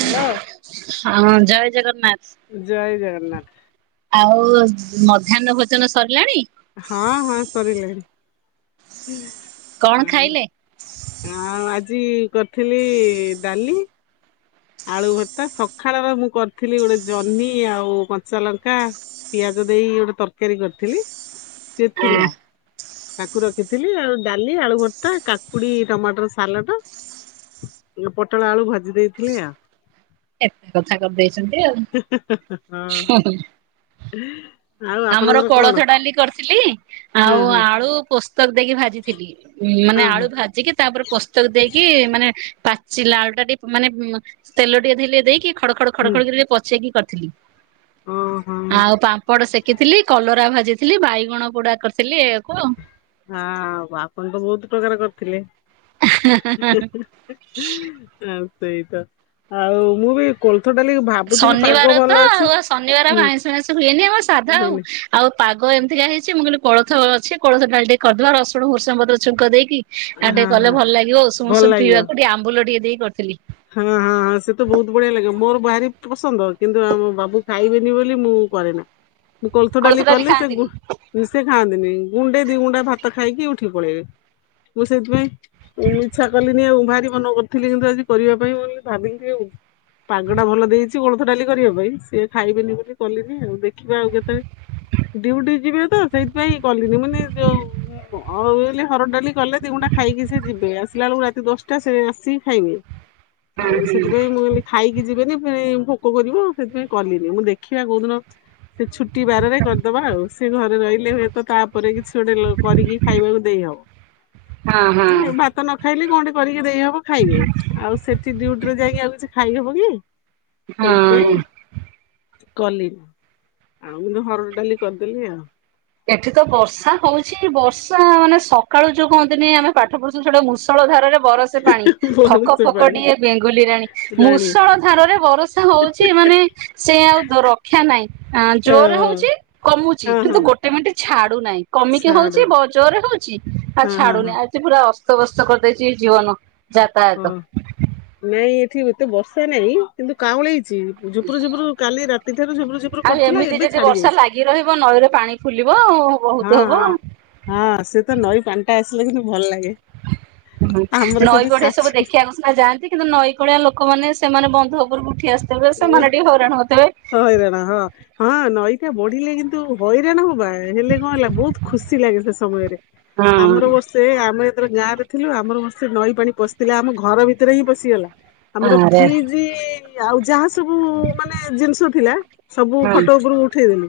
Hello. ହଁ ଜୟ ଜୟ ଜଗନ୍ନାଥ। ଜଗନ୍ନାଥ। ଆଉ ମଧ୍ୟାହ୍ନ ଭୋଜନ ସରିଲାଣି? ହଁ ହଁ ସରିଲାଣି କଣ ହଁ। ଖାଇଲେ? ଆଉ ଆଜି କରିଥିଲି ଡାଲି। ଆଳୁ ଭର୍ତା ସକାଳର ମୁଁ କରିଥିଲି ଗୋଟେ ଜହ୍ନି ଆଉ କଞ୍ଚାଲଙ୍କା। ପିଆଜ ଦେଇ ଗୋଟେ ତରକାରୀ କରିଥିଲି। ସିଏ ଆ ଥିଲା କାକୁ ରଖିଥିଲି ଆଉ ଡାଲି ଆଳୁ ଭର୍ତ୍ତା କାକୁ କୁଡି ଟମାଟର ସାଲଡ଼ ପୋଟଳ ଆଳୁ ଭାଜି ଦେଇଥିଲେ ଆ ଏତେ କଥା କରିଦେଇଛନ୍ତି ଆଉ। ହୁଁ ଆମର କୋଳଥ ଡାଲି କରିଥିଲି ହଁ ଆଉ ହଁ ଆଳୁ ପୋସ୍ତକ ଦେଇକି ଭାଜିଥିଲି। ଉଁ ମାନେ ହଁ ହଁ ଆଳୁ ଭାଜିକି ତାପରେ ପୋସ୍ତକ ଦେଇକି ମାନେ ପା ସେ ଲାଳ ଟା ଟିକେ ମାନେ ତେଲ ଟିକେ ଥିଲେ ଦେଇକି ଖଡ ଖଡ ହୁଁ ଖଡ ଖଡ଼ ଟିକେ ପଚେଇକି କରିଥିଲି। ଓହୋ ଆଉ ପାମ୍ପଡ଼ ସେକିଥିଲି କ କଲରା ଭାଜିଥିଲି ବାଇଗଣ ପୁଡା କରିଥିଲି ଏୟାକୁ ହଁ ଆପଣ ତ ବହୁତ ପ୍ରକାର କରିଥିଲେ। ସେଇ ତ ଆଉ ମୁଁ ବି କଳୋଥ ଡାଲି ଭା ଶନିବାର ତ ଆଉ ଶନିବାର ଆଇଁଷ ମାଇଁଷ ହୁଏନି ଆମର ସାଧା ଆଉ। ହନି ଆଉ ପାଗ ଏମିତିକା ହେଇଛି ମୁଁ କହିଲି କୋଳଥ ଅଛି କଳଥ ଡାଲି ଟିକେ କରିଦବା ରସୁଣ ଭୂର୍ସଂଗ ପତ୍ର ଛୁଙ୍କ ଦେଇକି। ଆଉ ଟିକେ ହଁ କଲେ ହଁ ଭଲ ଲାଗିବ ଉଷୁମ ଭଲ ଉଷୁମ ଲାଗିବ। ପିଇବାକୁ ଟିକେ ଆମ୍ବୁଲ ଟିକେ ଦେଇକ କରିଥିଲି। ହଁ ହଁଁ ସେ ତ ବହୁତ ବଢିଆ ଲାଗେ ମୋର ବାହାରି ପସନ୍ଦ କିନ୍ତୁ ଆମ ବାବୁ ଖାଇବେନି ବୋଲି ମୁଁ କରେ ନା। ହ ମୁଁ କୋଲଥ ଡାଲି କଲେ ସେ ସେ ଖାଆନ୍ତିନି ଗୁଣ୍ଡେ ଦି ଗୁଣ୍ଡା ଭାତ ଖାଇକି ଉଠି ପଳେଇବେ। ମୁଁ ସେଇଥିପାଇଁ ମୁଁ ଇଚ୍ଛା କଲିନି ଆଉ ଭାରି ମନ କରୁଥିଲି କିନ୍ତୁ ଆଜି କରିବା ପାଇଁ ବୋଲି ଭାବିଲି ଟିକେ ଆଉ। ପାଗଡା ଭଲ ଦେଇଛି କୋଳଥ ଡାଲି କରିବା ପାଇଁ ସିଏ ଖାଇବେନି ବୋଲିି କଲିନି ଆଉ ଦେଖିବା ଆଉ କେତେବେଳେ। ଡିଉଟି ଯିବେ ତ ସେଇଥିପାଇଁ କଲିନି ମାନେ ଯୋଉ ଆଉ ହର ଡାଲି କଲେ ଦି ଗୁଟା ଖାଇକି ସେ ଯିବେ ଆସିଲା ବେଳକୁ ରାତି ଦଶଟା ସେ ଆସିକି ଖାଇବେ। ଆଉ ସେଥିପାଇଁ ମୁଁ କହିଲି ଖାଇକି ଯିବିନି ଭୋକ କରିବଉ ସେଥିପାଇଁ କଲିନି ମୁଁ ଦେଖିବା କୋଉଦିନ ସେ ଛୁଟି ବାରରେ କରିଦବା ଆଉ ସେ ଘରେ ରହିଲେ। ତ ତାପରେ କିଛି ଗୋଟେ କରିକି ଖାଇବାକୁ ହଁ ହଁ ଦେଇହବ ତ ନ ଖାଇଲେ କଣଟେ କରିକି ଦେଇହବ ଖାଇବେ, ଆଉ ସେଠି ଡିଉଟିରେ ଯାଇକି ଆଉ କିଛି ଖାଇହବ କି? ସେଇଥି ହଁ। ପାଇଁ। କଲି ଆଉ ମୁଁ ହରଡ଼ ଡାଲି କରିଦେଲି ଆଉ। ଏଠି ତ ବର୍ଷା ହଉଛି ବର୍ଷା ମାନେ ସକାଳୁ ଯୋଉ କହନ୍ତିନି ଆମେ ପାଠ ପଢୁ ଛୋଟ ଛୋଟ ଯୋଉ ମୂଷଳ ଧାରରେ ବରସେ ପାଣି। ବହର ଫକ ଫକ ସୁପାରି ଡିଏଁ ବେଙ୍ଗୁଲି ରାଣୀ, ରାଣୀ। ମୂଷଳ ଧାରରେ ବର୍ଷା ହଉଛି ମାନେ ସେ ଆଉ ରକ୍ଷା ନାହିଁ ଜୋର ଓହୋ ହଉଛି କମୁଛି ହଁ ହଁ କିନ୍ତୁ ଗୋଟ ଟେ ମିଣ୍ଟ୍ ଛାଡୁନାହିଁ କମିକି ସାଡୁ ହଉଛି ବ ଜୋରରେ ହଉଛି ଆଉ ହଁ ହଁ ହଁ ଛାଡୁନି। ଆଜି ପୁରା ଅସ୍ତବସ୍ତ କରିଦେଇଛି ଜୀବନ ଯାତାୟାତ। ହଁ ନାଇଁ ଏଠି ଏତେ ବର୍ଷା ନାହିଁ କିନ୍ତୁ କାଉଁଳେଇଛି ଝୁପୁରୁ ଝୁପୁରୁ କାଲି ରାତିଠାରୁ ଝୁପୁରୁ ଝୁପ ଆଉ ଏମିତି ଯଦି ବର୍ଷା ଲାଗି ରହିବ ନଈରେ ପାଣି ଫୁଲିବ ଆଉ ହଁ ବହୁତ ହବ। ହଁ ହଁ ସେ ତ ନଈ ପାଣି ଟା ଆସିଲେ କିନ୍ତୁ ଭଲ ଲାଗେ। ହୁଁ ଆମର ନଈ ସେଠି ବଢେଇ ସବୁ ଶାଶୁ ଦେଖିବାକୁ ସିନା ଯାଆନ୍ତି କିନ୍ତୁ ନଈକଳିଆ ଲୋକମାନେ ସେମାନେ ବନ୍ଧ ଉପରକୁ ଉଠି ଆସ ତେବେ ସେମାନେ ଟିକେ ହଇରାଣ ହଉଥିବେ। ହଇରାଣ ହଁ ହଁ ନଈଟା ବଢିଲେ କିନ୍ତୁ ହଇରାଣ ହବା। ହେଲେ କଣ ହେଲା ବହୁତ ଖୁସି ଲାଗେ ସେ ସମୟରେ, ଆମର ବର୍ଷ ସେ ଆମେ ଯେତେବେଳେ ଗାଁ ରେ ଥିଲୁ ଆମର ବର୍ଷେ ନଈ ପାଣି ପଶିଥିଲା ଆମ ଘର ଭିତରେ ହିଁ ପଶିଗଲା। ଆମର ଆରେ ଫ୍ରିଜ ଆଉ ଯାହା ସବୁ ମାନେ ଜିନ ଥିଲା ସବୁ ଖଟ ଉପରୁ ଉଠେଇଦଲୁ।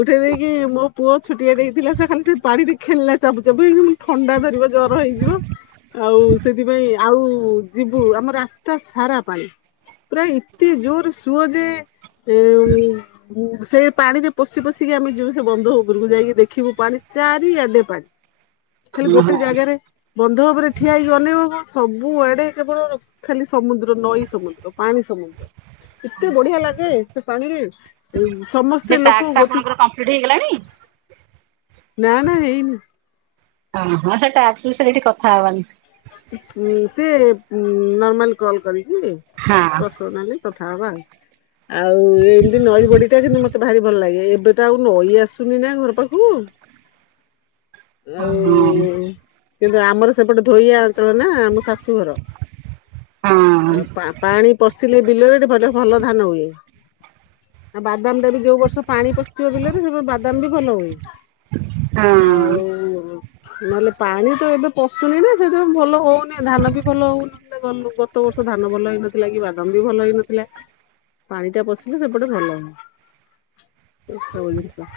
ଉଠେଇ ଦେଇକି ମୋ ପୁଅ ଛୁଟିଆ ଟିଏ ହେଇଥିଲା ସେ ଖାଲି ସେ ପାଣିରେ ଖେଳିଲା ଚପ ଚପ ହେଇ। ଥଣ୍ଡା ଧରିବ ଜର ହେଇଯିବ ଆଉ ସେଥିପାଇଁ ଆଉ ଯିବୁ ଆମ ରା ତା ସାରା ପାଣି ପୁରା ଏତେ ଜୋର ସୁୁଅ ଯେ ଉ ଉଁ ସେ ପାଣି ରେ ପଶି ପଶିକି ଆମେ ଯିବୁ ସେ ବନ୍ଧ ଉପରକୁ ଯାଇକି ଦେଖିବୁ ପାଣି ଚାରି ଆଡେ ପାଣି। ହ ଖାଲି ଗୋଟେ ଜାଗାରେ ବନ୍ଧ ଉପରେ ଠିଆ ହେଇକି ଅନେଇବୁ ସବୁ ଆଡେ କେବଳ ଖାଲି ସମୁଦ୍ର ନଈ ସମୁଦ୍ର ପାଣି ସମୁଦ୍ର ଏତେ ବଢିଆ ଲାଗେ। ସେ ପାଣିରେ ସେ ସମସ୍ତେ ଲୋକ ଟାସ୍କ ଗୋଟି ଆପଣଙ୍କର କମ୍ପ୍ଲିଟ ହେଇଗଲାଣି? ନା ନା ହେଇନି। ଓ ହଁ ସେଟା ଆସୁ ସେଇଠି କଥା ହବାନି। ସେ ନର୍ମାଲ କଲ କରିକି ହଁ ପରସନାଲି। କଥା ହବା ଆଉ ଏମିତି ନଈ ବଡିଟା କିନ୍ତୁ ମତେ ଭାରି ଭଲ ଲାଗେ, ଏବେ ତ ଆଉ ନଈ ଆସୁନି ନା ଘର ପାଖକୁ। ହଁ ଆଉ କିନ୍ତୁ ଆମର ସେପଟେ ଳିଆ ଅଞ୍ଚଳ ନା ଆମ ଶାଶୁଘର ହଁ। ପାଣି ପଶିଲେ ବିଲରେ ଭଲ ଧାନ ହୁଏ। ଆଉ ବାଦାମ ଟା ବି ଯୋଉ ବର୍ଷ ପାଣି ପଶିଥିବ ବିଲରେ ସେ ବାଦାମ ବି ଭଲ ହୁଏ। ହଁ ଆଉ ନହେଲେ ପାଣି ତ ଏବେ ପଶୁନି ନା। ସେଥିପାଇ ଭଲ ହଉନି ଧାନ ବି ଭଲ ହଉନି। ଗଲୁ ଗତ ବର୍ଷ ଧାନ ଭଲ ହେଇନଥିଲା କି ବାଦାମ ବି ଭଲ ହେଇନଥିଲା। ପାଣି ଟା ପଶିଲେ ସେପଟେ ଭଲ ହଏ। ଏ ସବୁ ଜିନିଷ,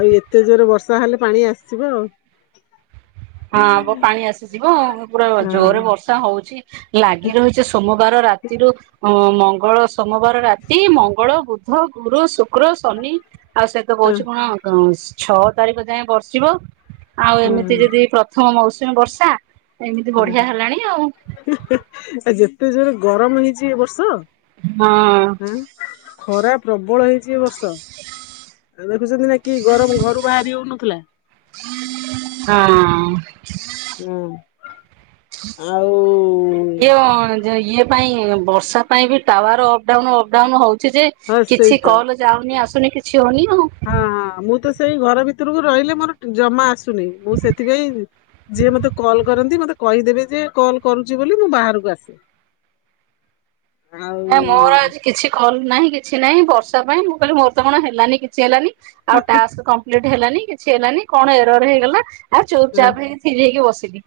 ଆଉ ଏତେ ଜୋର ବର୍ଷା ହେଲେ ପାଣି ଆସିଯିବ ଆଉ। ହଁ ବ ପାଣି ଆସିଯିବ ପୁରା ଜୋରରେ ବର୍ଷା ହଉଛି ଲାଗି ରହିଛି ସୋମ ବାର ରାତିରୁ ମଙ୍ଗଳ ସୋମବାର ରାତି ମଙ୍ଗଳ, ବୁଧ, ଗୁରୁ, ଶୁକ୍ର, ଶନି ଆଉ ସେ ତ ହଁ କହୁଛି କଣ ଛଅ ତାରିଖ ଯାଏ ବର୍ଷିବ ଆଉ ହଁ ଏମିତି ଯଦି ହଁ ପ୍ରଥମ ମୌସୁମୀ ବର୍ଷା ଏମିତି ବଢିଆ ଓହୋ ହେଲାଣି ଆଉ। ଯେତେ ଜୋରେ ଗରମ ହେଇଛି ଏ ବର୍ଷ ହଁ। ହଁ ଖରା ପ୍ରବଳ ହେଇଛି ଏ ବର୍ଷ ତ ଆଉ ଦେଖୁଛନ୍ତି ନା କି ଗରମ ଘରୁ ବାହାରି ହଉନଥିଲା। ହଁ। ହଁ ଆଉ ଯଉ ଯ ଇଏ ପାଇଁ ବର୍ଷା ପାଇଁ ବି ଟାୱାର ଅପଡାଉନୁ ଅପଡାଉନୁ ହଉଛି ଯେ ହଁ ସେଇ କିଛି ତ କଲ ଯାଉନି ଆସୁନି କିଛି ହଉନି ଆଉ। ହଁ ହଁ ମୁଁ ତ ସେଇ ଘର ଭିତରକୁ ରହିଲେ ମୋର ଟ ଜମା ଆସୁନି ମୁଁ ସେଥିପାଇଁ ଯିଏ ମତେ କଲ୍ କରନ୍ତି ମତେ କହିଦେବେ ଯେ କଲ୍ କରୁଛି ବୋଲି ମୁଁ ବାହାରକୁ ଆସେ। [inaudible] ନା ମୋର ଆଜି କିଛି କଲ୍ ନାହିଁ କିଛି ନାହିଁ ବର୍ଷା ପାଇଁ ମୁଁ କହିଲି ମୋର ତ କଣ ହେଲାନି କିଛି ହେଲାନି। ଆଉ ଟାସ୍କ କମ୍ପ୍ଲିଟ ହେଲାନି କିଛି ହେଲାନି କଣ ଏରର ହେଇଗଲା ଆଉ ଚୁପ ଚାପ୍ ହେଇ ଥିରି ହେଇକି ବସିଲି।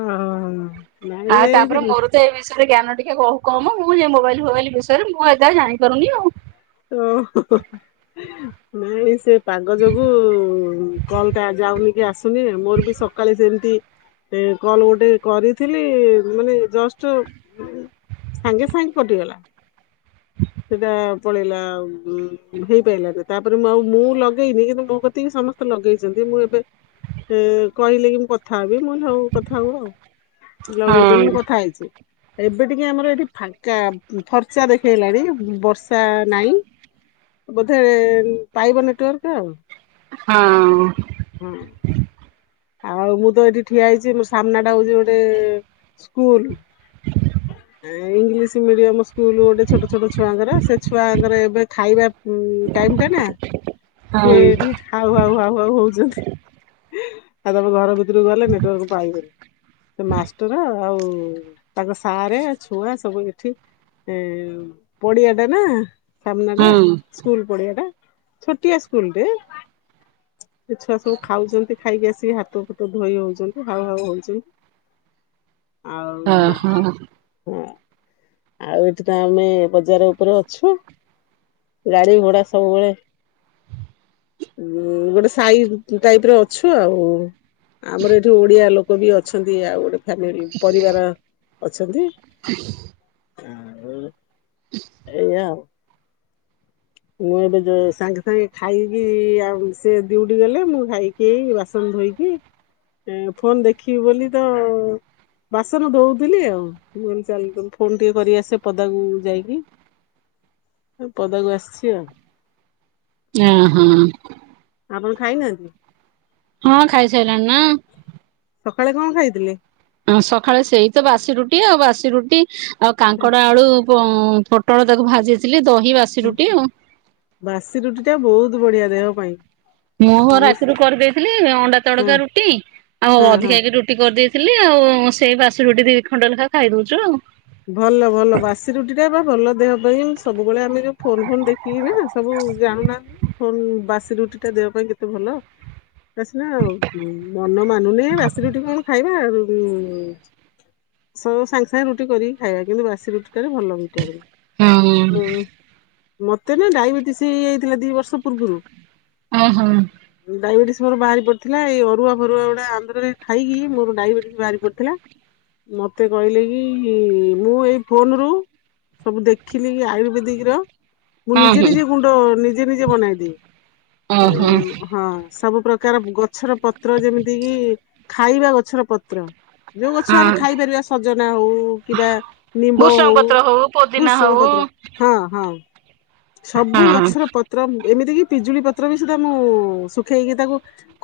ଓହୋ ନାଇଁ ଯାଇଥିଲି। ସେ ବିଷୟରେ ଜ୍ଞାନ ଟିକେ ବହୁ କମ ମୁଁ ଯେ ମୋବାଇଲ ଫୋବାଇଲ ବିଷୟରେ ମୁଁ ଏଯାଏ ଜାଣିପାରୁନି ଆଉ। ଓ ହୋ ହୋ। ନାଇଁ ସେ ପାଗ ଯୋଗୁ କଲଟା ଯାଉନି କି ଆସ ଥିନି ମୋର ବି ସକାଳେ ସେମିତି ଏ କଲ ଗୋଟେ କରିଥିଲି ମାନେ ଜଷ୍ଟ ଉଁ ସାଙ୍ଗେ ସାଙ୍ଗେ କଟିଗଲା ସେଟା ପଳେଇଲା ଉଁ ହେଇପାରିଲାନି ତାପରେ ମୁଁ ଆଉ ମୁଁ ଲଗେଇନି କିନ୍ତୁ ମୋ କତିକି ସମ ସ୍ତେ ଲଗେଇଛନ୍ତି ମୁଁ ଏବେ ଏ କହିଲେ କି ମୁଁ କଥା ହେବି ମୁଁ କହିଲି ହଉ କଥା ହୁଅ। ହଁ ଲଗେଇଛନ୍ତି ମୁଁ କଥା ହେଇଛି ଏବେ ଟିକେ ଆମର ଏଠି ଫାଙ୍କା ଫର୍ଚ୍ଚା ଦେଖେଇଲାଣି ବର୍ଷ ସା ନାଇଁ ବୋଧେ ପାଇବ ନେଟୋଆର୍କ ଆଉ। ହଁ। ହଁ। ଆଉ ମୁଁ ତ ଏଇଠି ଠିଆ ହେଇଛି ମୋ ସାମ୍ନା ଟା ହଉଛି ଗୋଟେ ସ୍କୁଲୁ। [unintelligible] ଏ ଇଂଲିସ୍ ମିଡିୟମ ସ୍କୁଲ ଗୋଟେ ଛୋଟ ଛୋଟ ଛୁଆଙ୍କର ସେ ଛୁଆଙ୍କର ଏବେ ଖାଇବା ଉଁ ଟାଇମ ଟା ନା ହଁ ସିଏ ଏଠି ହାଉ ହାଉ ହାଉ ହାଉ ହଉଛନ୍ତି ଆଉ ତାପରେ ଘର ଭିତରକୁ ଗଲେ ନେଟୱର୍କ ପାଇବନି। ସେ ମାଷ୍ଟର ଆଉ ତାଙ୍କ ସାରେ ଛୁଆ ସବୁ ଏଠି। ଏ ପଡିଆ ଟା ନା ସାମ୍ନା ଟା। ହଁ ସ୍କୁଲ ପଡିଆ ଟା ଛୋଟିଆ ସ୍କୁଲ ଟେ। ଏ ଛୁଆ ସବୁ ଖାଉଛନ୍ତି ଖାଇକି ଆସ ତି ହାତ ଫାତ ଧୋଇ ହଉଛନ୍ତି ହାଉ ହାଉ ହଉଛନ୍ତି। ଆଉ ଓହୋ ହଁ ଆଉ ଏଠି ତ ଆମେ ବଜାର ଉପରେ ଅଛୁ। ଗାଡି ଘୋଡା ସବୁବେଳେ ଉଁ ଗୋଟେ ସାଇ ଟାଇପ୍ ର ଅଛୁ ଆଉ। ଆମର ଏଇଠି ଓଡିଆ ଲୋକ ବି ଅଛନ୍ତି ଆଉ ଗୋଟେ ଫାମିଲ ପରିବାର ଅଛନ୍ତି। [inaudible] ଆଉ ଏଇଆ ଆଉ। ମୁଁ ଏବେ ଯ ସାଙ୍ଗେ ସାଙ୍ଗେ ଖାଇକି ଆଉ ସେ ଡିଉଟି ଗଲେ ମୁଁ ଖାଇକି କି ଏଇ ବାସନ ଧୋଇକି ଫୋନ ଦେଖିବି ବୋଲି ତ ବାସନ ଧୋଉଥିଲି ଆଉ। ହ ଚାଲ ଫୋନ ଟିକେ କରି ଆସେ ପଦାକୁ ଯାଇକି ପଦାକୁ ଆସି। କିଏ ଜାଣେ। ହଁ ହଁ। ଆପଣ ଖାଇନାହାନ୍ତି। ହଁ ଖାଇସାରିଲାଣି ନା। ସକାଳେ କଣ ଖାଇଥିଲେ? ସକାଳେ ସେଇ ତ ବାସି ରୁଟି ଆଉ ବାସି ରୁଟି ଆଉ କାଙ୍କଡ ଆଳୁ ପୋଟଳ ତାକୁ ଭାଜିଥିଲି ଦହି ବାସିରୁଟି ଆଉ। ବାସି ରୁଟି ଟା ବହୁତ ବଢିଆ ଦେହ ପାଇଁ। ମୁଁ ଆମେ ରାତିରୁ କରିଦେଇଥିଲି ଅଣ୍ଡା ହଁ ତଡକା ରୁଟି ଆଉ ହଁ ହଁ ଅଧିକାକି ରୁଟି ରୁଟି କରିଦେଇଥିଲି ଆଉ ସେଇ ବାସି ରୁଟି ଦିଇ ଖଣ୍ଡ ଲେଖା ଖାଇଦଉଚୁ ଆଉ। ଭଲ ଭଲ ବାସି ରୁଟି ଟା ବା ଭଲ ଦେହ ପାଇଁ ସବୁବେଳେ ଆମେ ଯୋଉ ଫୋନ ଫୋନ ଦେଖ କି ନା ସବୁ ଜାଣୁନାହାନ୍ତି ଫ ବାସି ରୁଟି ଟା ଦେହ ପାଇଁ କେତେ ଭଲ। ଏବେ ସିନା ମନ ମାନୁନି ବାସିରୁଟି କଣ ଖାଇବା ଆଉ ସୁ ସାଙ୍ଗେ ସାଙ୍ଗେ ରୁଟି କରିକି ଖାଇବା କିନ୍ତୁ ବାସି ରୁଟି ଟାରେ ଭଲ ଆଉ ଭିଟାମିନ। ହଁ ମତେ ନା ଡାଇବେଟିସ ହେଇଯାଇଥିଲା ଦି ବର୍ଷ ପୂର୍ବରୁ। ଓହୋ। ଡାଇବେଟିସ୍ ମୋର ବାହାରି ପଡିଥିଲା ଏଇ ଅରୁଆ ଫରୁଆ ଗୁଡା ଆନ୍ଧ୍ରରେ ଖାଇକି ମୋର ଡାଇବେଟିସ୍ ବାହାରି ପଡିଥିଲା। ମତେ କହିଲେ କି ମୁଁ ଏଇ ଫୋନ ରୁ ସବୁ ଦେଖିଲି କି ଆୟୁର୍ବେଦିକ ର। ମୁଁ ହଁ ନିଜେ ହଁ ନିଜେ ଗୁଣ୍ଡ ନିଜେ ନିଜେ ବନେଇଦି ଏ ଓହୋ ହଁ। ସବୁ ପ୍ରକାର ଗଛର ପତ୍ର ଯେମିତି କିି ଖାଇବା ଗଛର ପତ୍ର। ଯୋଉ ଗଛ ଆମେ ହଁ ଖାଇପାରିବା ସଜନା ହଉ କିବା ନିମ୍ବ ହଉ ଭୃଷଙ୍ଗ ପତ୍ର ପୋଦିନା ବୃଷଙ୍ଗ ହଉ ପତ୍ର। ହଁ ହଁ ସବୁ ହଁ ଗଛର ପତ୍ର ପତ୍ର ଏମିତି କିି ପିଜୁଳି ପତ୍ର ବି ସୁଧା ମୁଁ ଶୁଖେଇକି ତାକୁ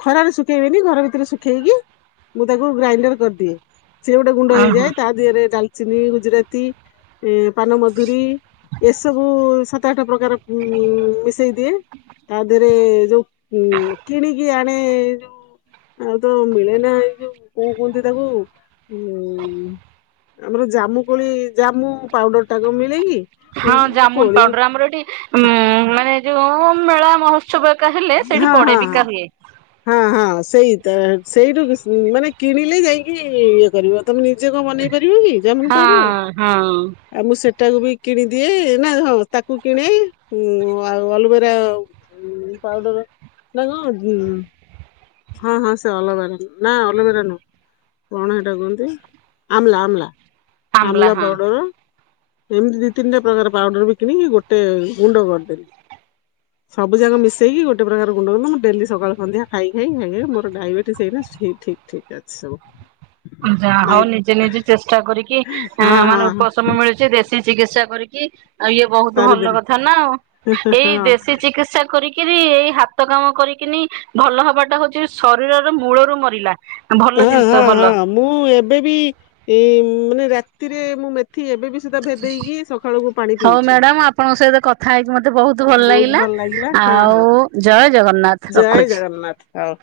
ଖରାରେ ଶୁଖେଇଦେବି ଘର ଭିତରେ ଶୁଖେଇକି ମୁଁ ତାକୁ ଗ୍ରାଇଣ୍ଡର କରିଦିଏ। ସିଏ ଗୋଟେ ଗୁଣ୍ଡ ଓହୋ ହେଇଯାଏ ତା ଦିହରେ ଡାଲଚିନି ଗୁଜୁରାତି ଏ ପାନମଧୁରୀ ଏସବୁ ସାତ ଆଠ ପ୍ରକାର ମିଶେଇ ଦିଏ। ତା ଦେହରେ ଯୋଉ କିଣିକି ଆଣେ ଯୋଉ ଆଉ ତ ମିଳେ ନା ଏଇ ଯୋଉ କଣ କୁହନ୍ତି ତାକୁ ଉ ଆଗରୁ ଜାମୁ କୋଳି ଜାମୁ ପାଉଡର ଟା କଣ ମିଳେ କିି? ହଁ ଜାମୁନ ପାଉଡର ଆମର ଏଠି ଉ ମାନେ ଯୋଉ ମେଳା ମହତ୍ ସବୁ ଏକା ହେଲେ ହଁ ସେଇଠି ହଁ ପଡେ ବିକା ହୁଏ। ହଁ ହଁ ସେଇ ତ ସେଇଠୁ ମାନେ କିଣିଲେ ଯାଇକି ଇଏ କରିବ। ତମେ ନିଜେ କଣ ବନେଇ ପାରିବ କି ଜାମୁନ ପାଉଡର। ହଁ ହଁ ଆଉ ମୁଁ ସେଟାକୁ ବି କିଣିଦିଏ ନା ହଁ ତାକୁ କିଣେ ଆଉ ଅଲୋଭେରା ହଁ ପାଉଡର ନା କଣ ହଁ ହଁ ସେ ଅଲଭରା ନା ଅଲବେରା ନୁହ। କଣ ସେଇଟା କୁହନ୍ତି ଆମ୍ଲା ଆମ୍ଲା ଆମ୍ଲା ପାଉଡ଼ର। ଏମିତି ଦି ତିନିଟା ପ୍ରକାର ପାଉଡର ବି କିଣିକି ଗୋଟେ ଗୁଣ୍ଡ କରିଦେଲି। ସବୁ ଯାକ ମିସେଇକି ଗୋଟେ ପ୍ରକାର ଗୁଣ୍ଡ ମୁ ଡେଲି ସକାଳ ସନ୍ଧ୍ୟା ଖାଇଲି। ହେଇ ହେ ମୋର ଡାଇବେଟିସ୍ ହେଇଲା, ସେଇ ଠିକ୍ ଠିକ୍ ଅଛି ସବୁ। ଯା ନାଇଁ ହଉ ନିଜେ ନିଜେ ଚେଷ୍ଟା କରିକି ହଁ ଅଁ, ହଁ ମାନେ ହଁ ଉପଶମ ମିଳି ଚି, ଦେଶୀ ଚିକିତ୍ସା କରିକି ଆଉ ଇଏ ବହୁତ ଭଲ ସାରିଦେଲି କଥା ନା ଆଉ, ଏଇ ଦେଶୀ ଚିକିତ୍ସା କରିକିରି ଏଇ ହାତ କାମ କରିକିନି ଭଲ ହବାଟା ହଉଛି ଶରୀରର ମୂଳରୁ ମରିଲା। ଭଲ ହଁ ହଁ ଜିନିଷ ହଁ ଭଲ। ହଁ ମୁଁ ଏବେ ବି ଏ ଉଁ, ମାନେ ରାତିରେ ମୁଁ ମେଥି ଏବେ ବି ସେଟା ଭେଦେଇକି ସଖାଳୁ ପାଣି ହଉ ପିଉଛି। ମ୍ୟାଡାମ ଆପଣଙ୍କ ସହିତ କଥା ହେଇକି ମୋତେ ବହୁତ ଭଲ ଲାଗିଲା। ଆଉ ଜୟ ଜଗନ୍ନାଥ ଜୟ ରଖୁଛି। ଜଗନ୍ନାଥ ହଉ।